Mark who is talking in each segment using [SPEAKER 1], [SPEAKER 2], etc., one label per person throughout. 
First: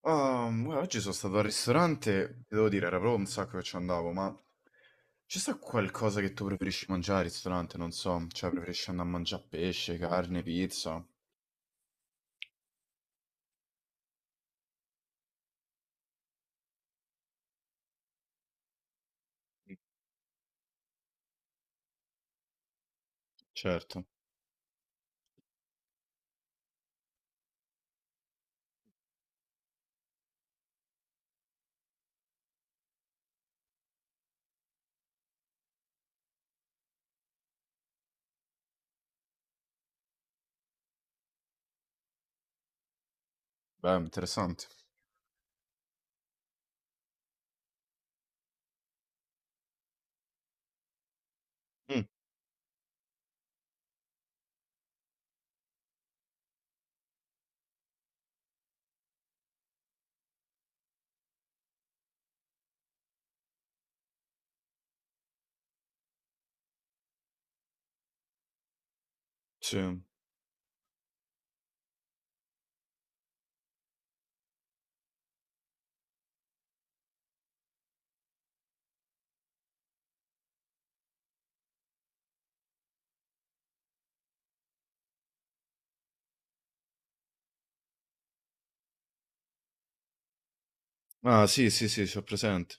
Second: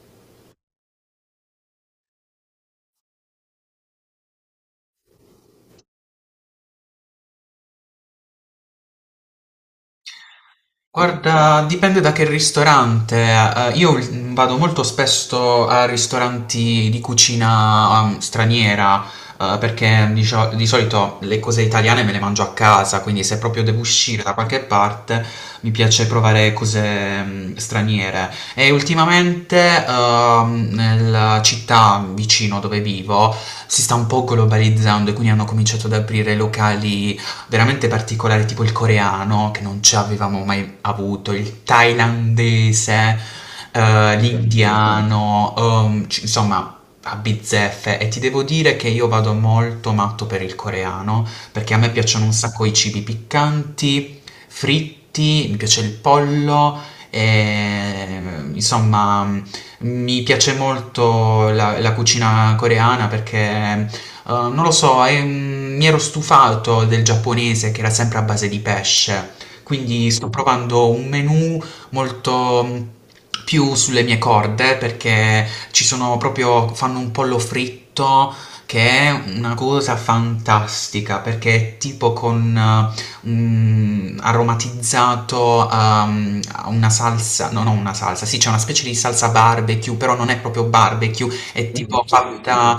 [SPEAKER 1] Ah, guarda, oggi sono stato al ristorante, e devo dire, era proprio un sacco che ci andavo, ma c'è sta qualcosa che tu preferisci mangiare al ristorante? Non so, cioè preferisci andare a mangiare pesce, carne, pizza?
[SPEAKER 2] Guarda, dipende da che ristorante. Io vado molto spesso a ristoranti di cucina, straniera, perché di solito le cose italiane me le mangio a casa, quindi se proprio devo
[SPEAKER 1] Certo,
[SPEAKER 2] uscire da qualche parte mi piace provare cose, straniere. E ultimamente, nella città vicino dove vivo si sta un po' globalizzando e quindi hanno cominciato ad aprire locali veramente particolari, tipo il coreano, che non ci avevamo mai avuto, il thailandese,
[SPEAKER 1] beh, interessante.
[SPEAKER 2] l'indiano, insomma, a bizzeffe. E ti devo dire che io vado molto matto per il coreano, perché a me
[SPEAKER 1] Mm,
[SPEAKER 2] piacciono un sacco i cibi piccanti, fritti, mi piace il pollo, e, insomma... Mi piace molto la cucina coreana perché non lo so, mi ero stufato del giapponese che era sempre a base di pesce,
[SPEAKER 1] sì.
[SPEAKER 2] quindi sto provando un menù molto più sulle mie corde perché ci sono proprio, fanno un pollo fritto che è una cosa fantastica perché è tipo con un aromatizzato a una salsa, no, non una salsa, sì, c'è una specie di salsa barbecue, però non è proprio barbecue,
[SPEAKER 1] Ah,
[SPEAKER 2] è
[SPEAKER 1] sì, sì, sì,
[SPEAKER 2] Tipo
[SPEAKER 1] c'ho presente.
[SPEAKER 2] fatta.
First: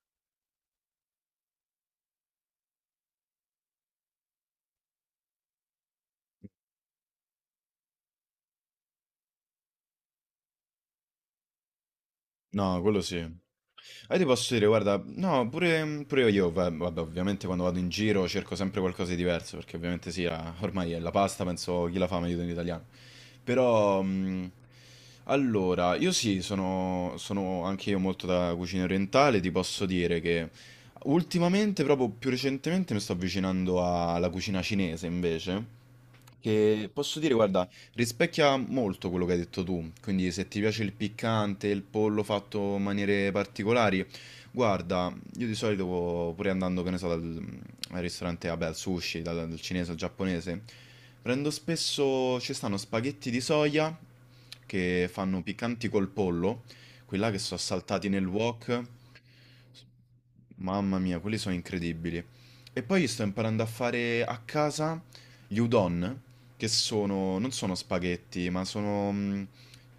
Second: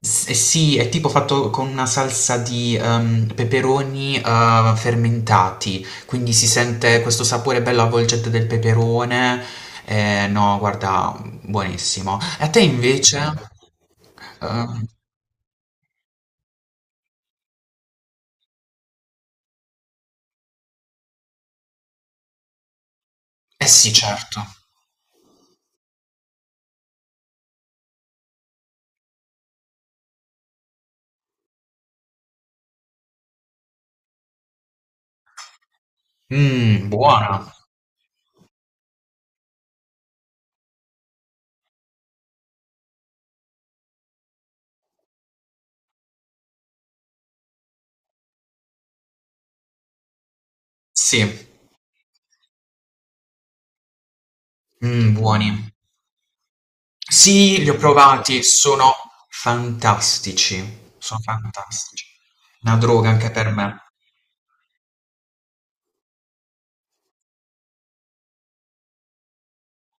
[SPEAKER 2] Eh sì, è tipo fatto con una salsa di peperoni fermentati, quindi si sente questo sapore bello avvolgente del peperone. No, guarda, buonissimo. E a te
[SPEAKER 1] No, quello sì.
[SPEAKER 2] invece?
[SPEAKER 1] Ah, io ti posso dire,
[SPEAKER 2] Eh,
[SPEAKER 1] guarda, no, pure, pure io, vabbè, ovviamente quando vado in giro cerco sempre qualcosa di diverso, perché ovviamente sì, ormai è la pasta, penso chi la fa meglio in italiano.
[SPEAKER 2] eh sì,
[SPEAKER 1] Però,
[SPEAKER 2] certo.
[SPEAKER 1] allora, io sì, sono, sono anche io molto da cucina orientale, ti posso dire che ultimamente, proprio più recentemente, mi sto avvicinando alla cucina cinese invece,
[SPEAKER 2] Mmm,
[SPEAKER 1] che posso dire,
[SPEAKER 2] buona.
[SPEAKER 1] guarda... Rispecchia molto quello che hai detto tu, quindi se ti piace il piccante, il pollo fatto in maniere particolari, guarda, io di solito pure andando, che ne so, al ristorante, vabbè, al sushi, dal cinese al giapponese,
[SPEAKER 2] Sì,
[SPEAKER 1] prendo spesso, ci stanno spaghetti di soia che
[SPEAKER 2] mm,
[SPEAKER 1] fanno
[SPEAKER 2] buoni.
[SPEAKER 1] piccanti col pollo, quelli là che sono
[SPEAKER 2] Sì, li ho
[SPEAKER 1] saltati nel
[SPEAKER 2] provati,
[SPEAKER 1] wok.
[SPEAKER 2] sono fantastici.
[SPEAKER 1] Mamma mia,
[SPEAKER 2] Sono
[SPEAKER 1] quelli sono
[SPEAKER 2] fantastici.
[SPEAKER 1] incredibili.
[SPEAKER 2] Una
[SPEAKER 1] E poi
[SPEAKER 2] droga
[SPEAKER 1] sto
[SPEAKER 2] anche per
[SPEAKER 1] imparando a
[SPEAKER 2] me.
[SPEAKER 1] fare a casa gli udon, che sono, non sono spaghetti, ma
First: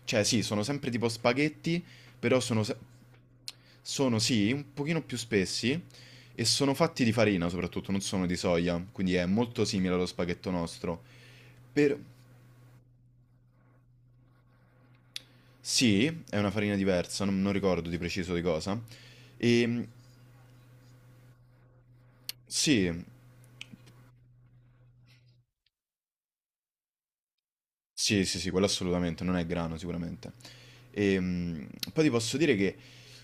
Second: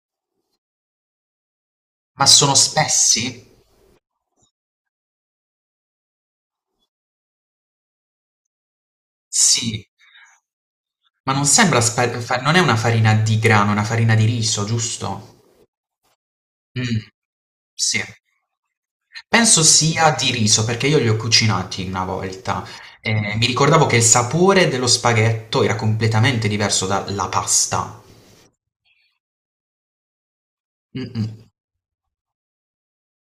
[SPEAKER 1] cioè sì, sono sempre tipo spaghetti,
[SPEAKER 2] Ma
[SPEAKER 1] però
[SPEAKER 2] sono
[SPEAKER 1] sono, se-
[SPEAKER 2] spessi?
[SPEAKER 1] sono sì, un pochino più spessi e sono fatti di farina soprattutto, non sono di soia, quindi è molto
[SPEAKER 2] Sì.
[SPEAKER 1] simile allo spaghetto nostro.
[SPEAKER 2] Ma non sembra
[SPEAKER 1] Per...
[SPEAKER 2] spa fa non è una farina di grano, è una farina di riso, giusto?
[SPEAKER 1] Sì, è una farina
[SPEAKER 2] Mh,
[SPEAKER 1] diversa, non, non ricordo di
[SPEAKER 2] sì.
[SPEAKER 1] preciso di cosa.
[SPEAKER 2] Penso
[SPEAKER 1] E
[SPEAKER 2] sia di riso, perché io li ho cucinati una volta
[SPEAKER 1] sì,
[SPEAKER 2] e mi ricordavo che il sapore dello spaghetto era completamente diverso dalla pasta.
[SPEAKER 1] sì, sì, sì, quello assolutamente, non è grano sicuramente. E,
[SPEAKER 2] Mh-mh.
[SPEAKER 1] poi ti posso dire che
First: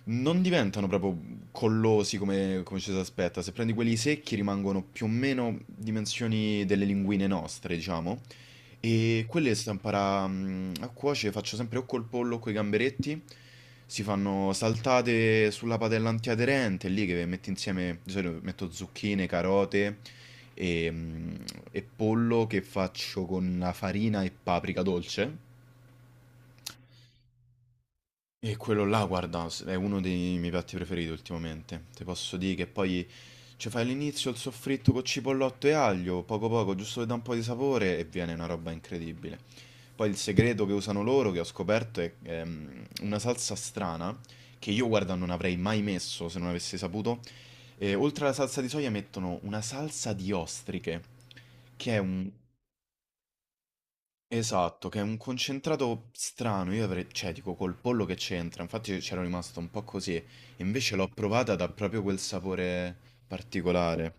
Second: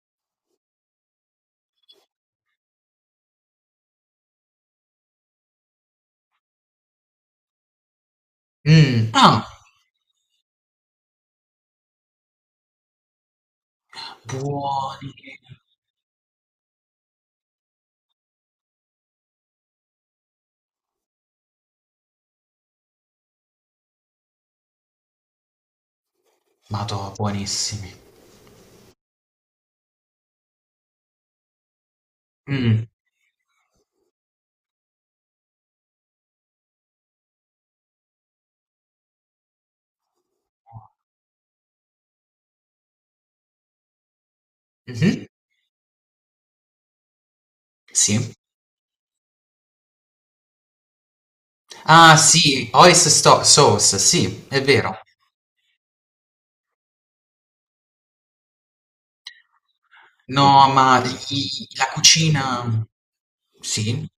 [SPEAKER 1] non diventano proprio collosi come, come ci si aspetta. Se prendi quelli secchi rimangono più o meno dimensioni delle linguine nostre, diciamo. E
[SPEAKER 2] Ah,
[SPEAKER 1] quelle stampara a cuoce faccio sempre o col pollo o coi gamberetti. Si fanno
[SPEAKER 2] buoni.
[SPEAKER 1] saltate sulla padella antiaderente, lì che metti insieme, di solito metto zucchine, carote e, mh, e pollo che faccio con la farina e paprika dolce.
[SPEAKER 2] Madò, buonissimi.
[SPEAKER 1] E quello là, guarda, è uno dei miei piatti preferiti ultimamente. Ti posso dire che
[SPEAKER 2] Mh.
[SPEAKER 1] poi ci fai all'inizio il soffritto con cipollotto e aglio, poco poco, giusto per dare un po' di sapore e viene una roba incredibile. Poi il segreto che usano loro, che ho scoperto, è una salsa strana che io, guarda,
[SPEAKER 2] Mh-mh.
[SPEAKER 1] non avrei mai messo se non avessi saputo. E
[SPEAKER 2] Sì.
[SPEAKER 1] oltre alla salsa di soia mettono una salsa di ostriche, che è
[SPEAKER 2] Ah,
[SPEAKER 1] un...
[SPEAKER 2] sì, oyster sto sauce, sì, è
[SPEAKER 1] Esatto,
[SPEAKER 2] vero.
[SPEAKER 1] che è un concentrato strano, io avrei, cioè dico col pollo che c'entra, infatti io c'ero rimasto un po' così,
[SPEAKER 2] No, ma
[SPEAKER 1] invece l'ho
[SPEAKER 2] i
[SPEAKER 1] provata da
[SPEAKER 2] i la
[SPEAKER 1] proprio quel
[SPEAKER 2] cucina
[SPEAKER 1] sapore
[SPEAKER 2] sì.
[SPEAKER 1] particolare.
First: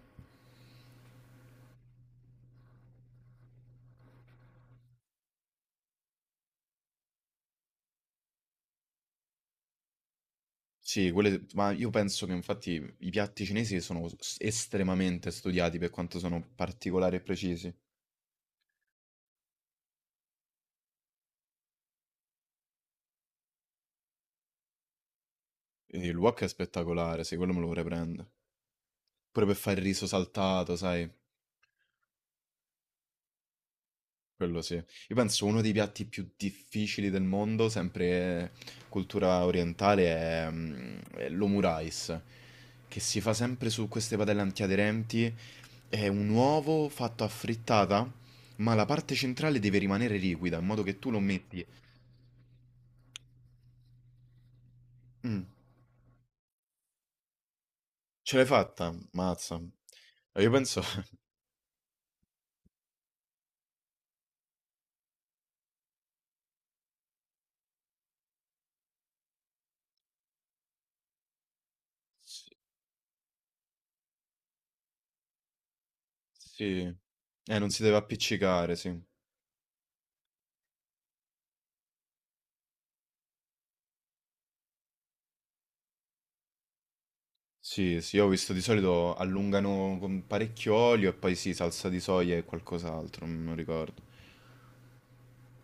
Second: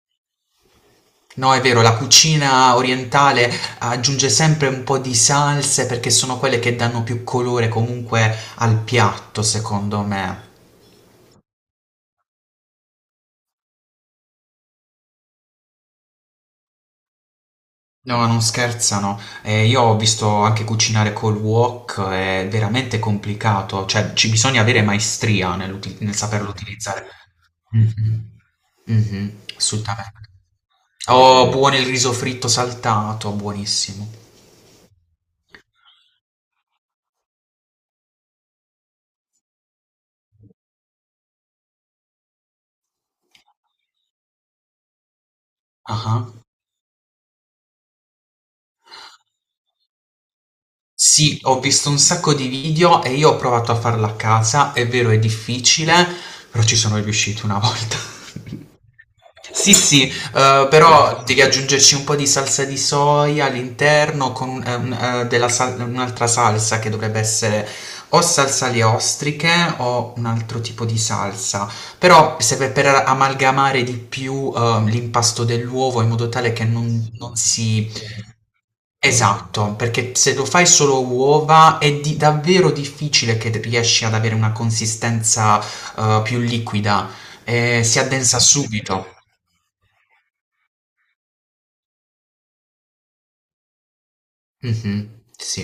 [SPEAKER 2] No, è vero, la cucina orientale aggiunge sempre un po' di salse perché sono quelle che danno più colore comunque al piatto, secondo me.
[SPEAKER 1] Sì, quelle, ma io penso che infatti i piatti cinesi sono estremamente studiati per quanto sono particolari e precisi.
[SPEAKER 2] No, non scherzano. Io ho visto anche cucinare col wok, è veramente complicato, cioè ci bisogna avere maestria
[SPEAKER 1] E
[SPEAKER 2] nel
[SPEAKER 1] il wok è
[SPEAKER 2] saperlo utilizzare.
[SPEAKER 1] spettacolare, sì, quello me lo vorrei prendere.
[SPEAKER 2] Mhm. Mhm,
[SPEAKER 1] Pure per fare il riso
[SPEAKER 2] assolutamente.
[SPEAKER 1] saltato, sai?
[SPEAKER 2] Oh, eh, buono il riso fritto saltato, buonissimo.
[SPEAKER 1] Quello sì. Io penso uno dei piatti più difficili del mondo, sempre cultura orientale, è l'omu rice, che si fa sempre su queste padelle antiaderenti. È un
[SPEAKER 2] Ah.
[SPEAKER 1] uovo fatto a frittata, ma la parte centrale deve rimanere liquida, in modo che tu lo
[SPEAKER 2] Sì, ho
[SPEAKER 1] metti...
[SPEAKER 2] visto un sacco di video e io ho provato a farla a casa, è vero è
[SPEAKER 1] Mm,
[SPEAKER 2] difficile, però ci sono riuscito una volta.
[SPEAKER 1] ce l'hai fatta? Mazza.
[SPEAKER 2] Sì, sì,
[SPEAKER 1] Io penso...
[SPEAKER 2] però devi aggiungerci un po' di salsa di soia all'interno con un'altra salsa che dovrebbe essere o salsa alle ostriche o un altro tipo di salsa. Però
[SPEAKER 1] Sì.
[SPEAKER 2] serve per amalgamare di più l'impasto dell'uovo in modo tale che
[SPEAKER 1] Sì.
[SPEAKER 2] non
[SPEAKER 1] Non si
[SPEAKER 2] si.
[SPEAKER 1] deve appiccicare, sì.
[SPEAKER 2] Esatto, perché se lo fai solo uova è di davvero difficile che riesci ad avere una consistenza, più liquida,
[SPEAKER 1] Sì,
[SPEAKER 2] si
[SPEAKER 1] sì, io ho
[SPEAKER 2] addensa
[SPEAKER 1] visto di
[SPEAKER 2] subito.
[SPEAKER 1] solito allungano con parecchio olio e poi sì, salsa di soia e qualcos'altro, non ricordo.
[SPEAKER 2] Mh-mh, sì.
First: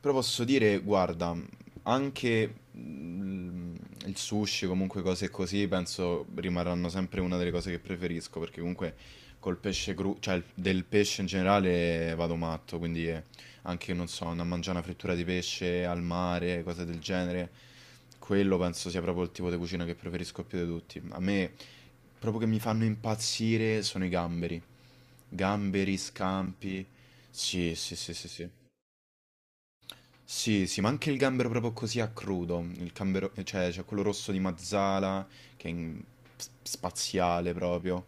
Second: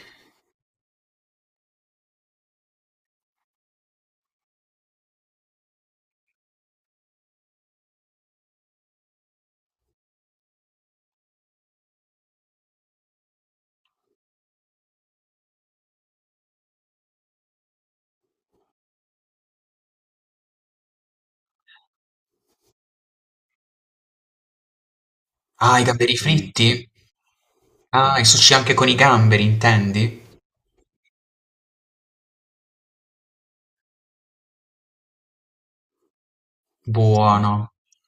[SPEAKER 1] Però posso dire, guarda, anche mm, il sushi, comunque cose così, penso rimarranno sempre una delle cose che preferisco, perché comunque col pesce crudo, del pesce in generale vado matto, quindi anche, non so, andare a mangiare una frittura di pesce al mare, cose del genere, quello penso sia proprio il tipo di cucina che preferisco più di tutti. A me, proprio che mi fanno impazzire, sono i gamberi.
[SPEAKER 2] Ah, i
[SPEAKER 1] Gamberi,
[SPEAKER 2] gamberi fritti?
[SPEAKER 1] scampi. Sì, sì, sì,
[SPEAKER 2] Ah, il
[SPEAKER 1] sì, sì.
[SPEAKER 2] sushi anche con i gamberi intendi?
[SPEAKER 1] Sì, sì, ma anche il gambero proprio così a crudo, il gambero, cioè c'è quello rosso di Mazzala che è spaziale
[SPEAKER 2] Buono.
[SPEAKER 1] proprio,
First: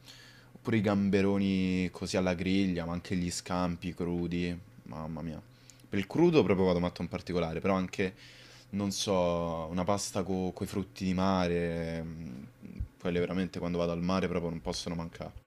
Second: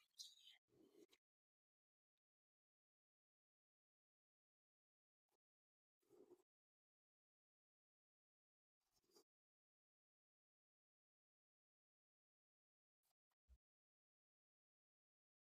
[SPEAKER 1] oppure i gamberoni così alla griglia, ma anche gli scampi crudi, mamma mia. Per il crudo proprio vado matto in particolare, però anche non so, una pasta con i frutti di mare, quelle veramente quando vado al mare proprio non possono mancare,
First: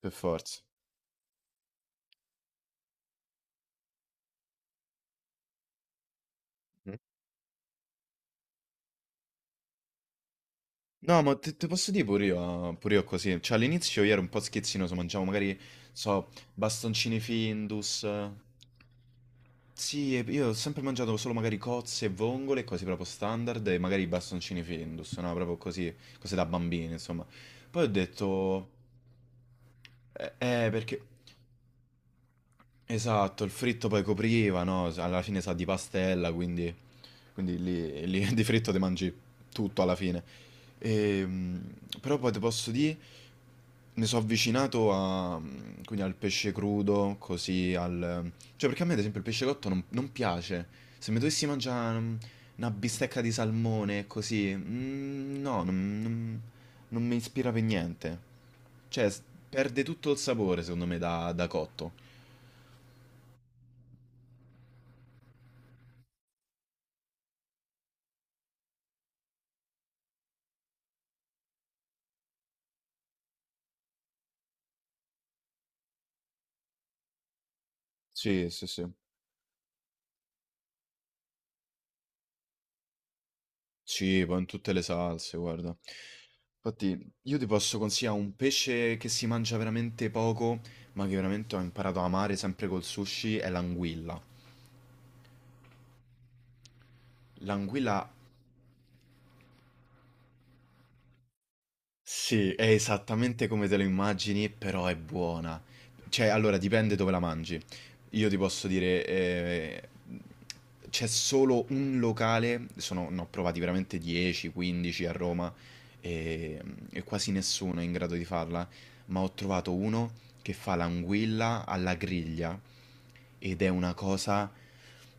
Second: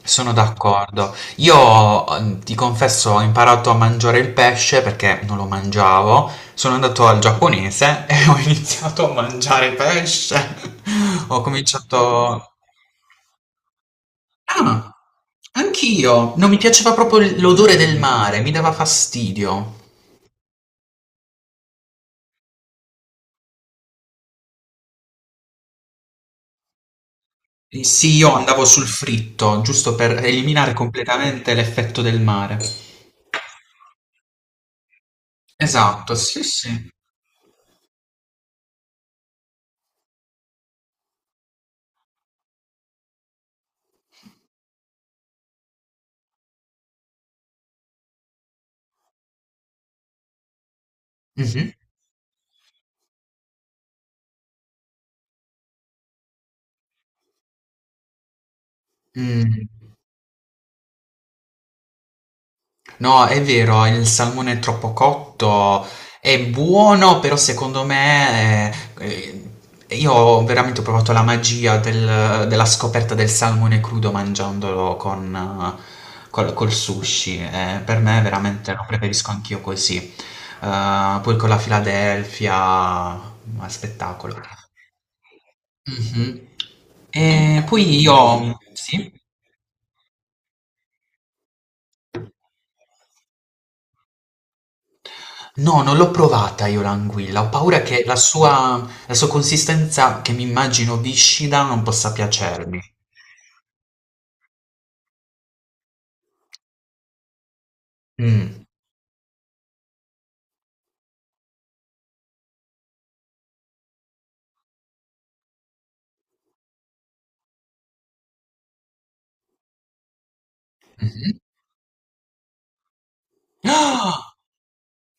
[SPEAKER 1] per
[SPEAKER 2] Sono
[SPEAKER 1] forza.
[SPEAKER 2] d'accordo. Io ti confesso, ho imparato a mangiare il pesce perché non lo mangiavo. Sono andato al giapponese e ho iniziato a mangiare pesce.
[SPEAKER 1] No, ma
[SPEAKER 2] Ho
[SPEAKER 1] te, te posso dire
[SPEAKER 2] cominciato...
[SPEAKER 1] pure io così. Cioè, all'inizio io ero un po'
[SPEAKER 2] Ah,
[SPEAKER 1] schizzinoso, mangiavo magari, so,
[SPEAKER 2] anch'io. Non mi piaceva
[SPEAKER 1] bastoncini
[SPEAKER 2] proprio l'odore del
[SPEAKER 1] Findus.
[SPEAKER 2] mare, mi dava fastidio.
[SPEAKER 1] Sì, e io ho sempre mangiato solo magari cozze e vongole, cose proprio standard, e magari bastoncini Findus, no? Proprio così, cose da bambini, insomma. Poi ho
[SPEAKER 2] Sì, io andavo
[SPEAKER 1] detto,
[SPEAKER 2] sul fritto, giusto per eliminare
[SPEAKER 1] perché...
[SPEAKER 2] completamente l'effetto del mare.
[SPEAKER 1] Esatto, il fritto poi copriva, no? Alla fine sa di
[SPEAKER 2] Esatto,
[SPEAKER 1] pastella,
[SPEAKER 2] sì, sì.
[SPEAKER 1] quindi lì, di fritto ti mangi tutto alla fine. Ehm, Però poi ti posso dire, mi sono avvicinato a- quindi al pesce crudo, così al... Cioè perché a me ad esempio il pesce cotto non, non piace. Se mi dovessi
[SPEAKER 2] Mhm.
[SPEAKER 1] mangiare mm, una bistecca di salmone, così... mm, no, non mi ispira per niente. Cioè, s- Perde
[SPEAKER 2] Mm.
[SPEAKER 1] tutto il sapore secondo me da da cotto.
[SPEAKER 2] No, è vero, il salmone è troppo cotto è buono, però secondo me eh, io ho veramente provato la magia della scoperta del salmone crudo mangiandolo con, col, col sushi. Eh, per me
[SPEAKER 1] Sì, sì,
[SPEAKER 2] veramente lo
[SPEAKER 1] sì.
[SPEAKER 2] preferisco anch'io così. Poi con la Philadelphia, ma
[SPEAKER 1] Sì,
[SPEAKER 2] spettacolo.
[SPEAKER 1] poi in tutte le salse, guarda.
[SPEAKER 2] Mhm.
[SPEAKER 1] Infatti, io ti
[SPEAKER 2] E
[SPEAKER 1] posso
[SPEAKER 2] poi
[SPEAKER 1] consigliare
[SPEAKER 2] io...
[SPEAKER 1] un pesce
[SPEAKER 2] Sì?
[SPEAKER 1] che si mangia veramente poco, ma che veramente ho imparato a amare sempre col sushi, è l'anguilla.
[SPEAKER 2] No, non l'ho provata io l'anguilla, ho paura
[SPEAKER 1] L'anguilla.
[SPEAKER 2] che la sua consistenza, che mi immagino viscida, non possa
[SPEAKER 1] Sì, è
[SPEAKER 2] piacermi.
[SPEAKER 1] esattamente come te lo immagini, però è buona. Cioè, allora, dipende dove la mangi. Io ti posso
[SPEAKER 2] Mm.
[SPEAKER 1] dire, c'è solo un locale, sono, ne ho provati veramente 10, 15 a Roma e, e quasi nessuno è in grado di farla, ma ho trovato uno che fa
[SPEAKER 2] Mhm.
[SPEAKER 1] l'anguilla alla griglia ed è una
[SPEAKER 2] Ah!
[SPEAKER 1] cosa,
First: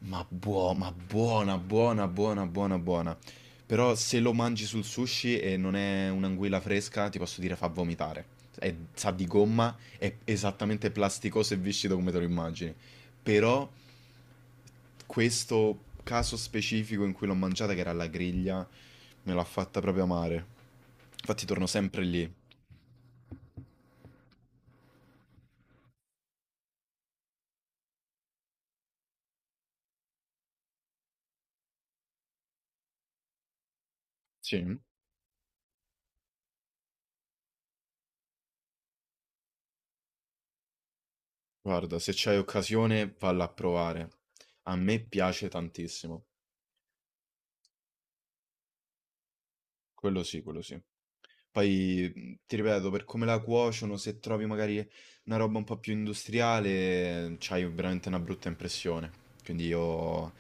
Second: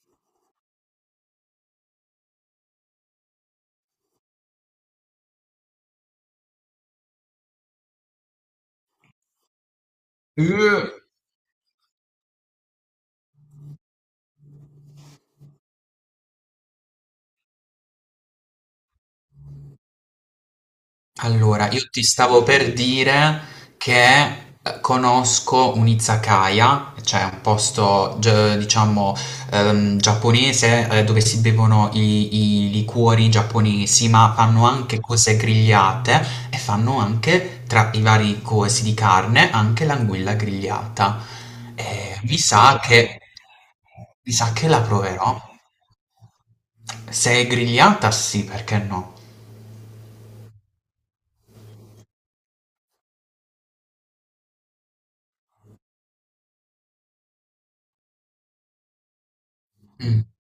[SPEAKER 1] ma ma buona, buona, buona, buona, buona. Però se lo mangi sul sushi e non è un'anguilla fresca, ti posso dire fa vomitare. Sa di gomma, è
[SPEAKER 2] Eh!
[SPEAKER 1] esattamente plasticoso e viscido come te lo immagini. Però questo caso specifico in cui l'ho mangiata, che era alla griglia, me l'ha fatta proprio amare. Infatti torno
[SPEAKER 2] Allora, io ti
[SPEAKER 1] sempre lì.
[SPEAKER 2] stavo per dire che conosco un izakaya, cioè un posto, diciamo, giapponese dove si bevono i liquori giapponesi, ma fanno
[SPEAKER 1] Sì,
[SPEAKER 2] anche cose grigliate e fanno anche, tra i vari cosi di carne, anche l'anguilla grigliata.
[SPEAKER 1] guarda, se
[SPEAKER 2] Eh,
[SPEAKER 1] c'hai
[SPEAKER 2] mi sa
[SPEAKER 1] occasione,
[SPEAKER 2] che,
[SPEAKER 1] valla a provare.
[SPEAKER 2] mi sa che
[SPEAKER 1] A
[SPEAKER 2] la
[SPEAKER 1] me
[SPEAKER 2] proverò.
[SPEAKER 1] piace tantissimo.
[SPEAKER 2] Se è grigliata, sì, perché no?
[SPEAKER 1] Quello sì, quello sì. Poi, ti ripeto, per come la cuociono, se trovi magari una roba un po' più industriale, c'hai veramente una brutta impressione. Quindi
[SPEAKER 2] Mm.
[SPEAKER 1] io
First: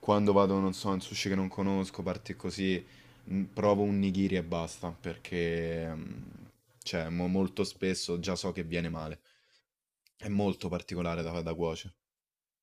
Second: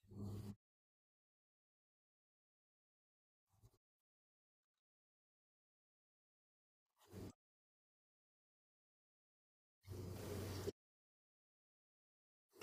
[SPEAKER 1] quando vado, non so, in sushi che non conosco, parti così, provo un nigiri e basta, perché, cioè mo molto spesso già so che viene male. È molto particolare da fa da cuoce.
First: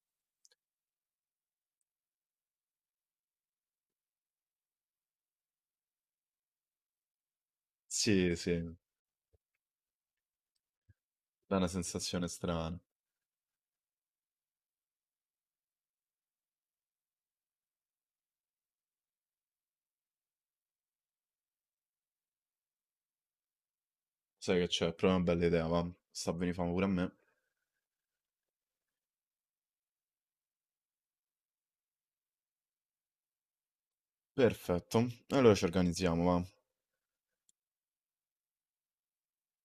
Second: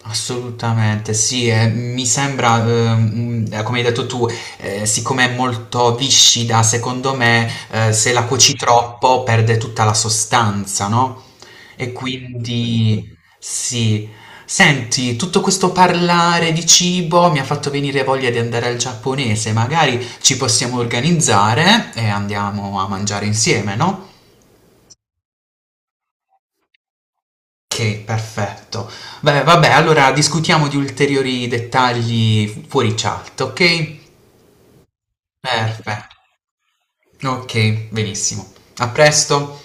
[SPEAKER 2] Assolutamente, sì, mi sembra, come hai detto tu, siccome è molto viscida, secondo me, se la
[SPEAKER 1] Sì,
[SPEAKER 2] cuoci
[SPEAKER 1] sì,
[SPEAKER 2] troppo perde tutta la sostanza, no?
[SPEAKER 1] dà una
[SPEAKER 2] E
[SPEAKER 1] sensazione strana.
[SPEAKER 2] quindi, sì. Senti, tutto questo parlare di cibo mi ha fatto venire voglia di andare al giapponese, magari ci possiamo organizzare e andiamo a mangiare insieme, no?
[SPEAKER 1] Sai che c'è? Proprio una bella idea, va. Sta a venì fame pure a me.
[SPEAKER 2] Ok, perfetto. Beh, vabbè, allora discutiamo di ulteriori dettagli fuori chat, ok?
[SPEAKER 1] Perfetto, allora ci
[SPEAKER 2] Perfetto.
[SPEAKER 1] organizziamo, va.
[SPEAKER 2] Ok, benissimo. A presto.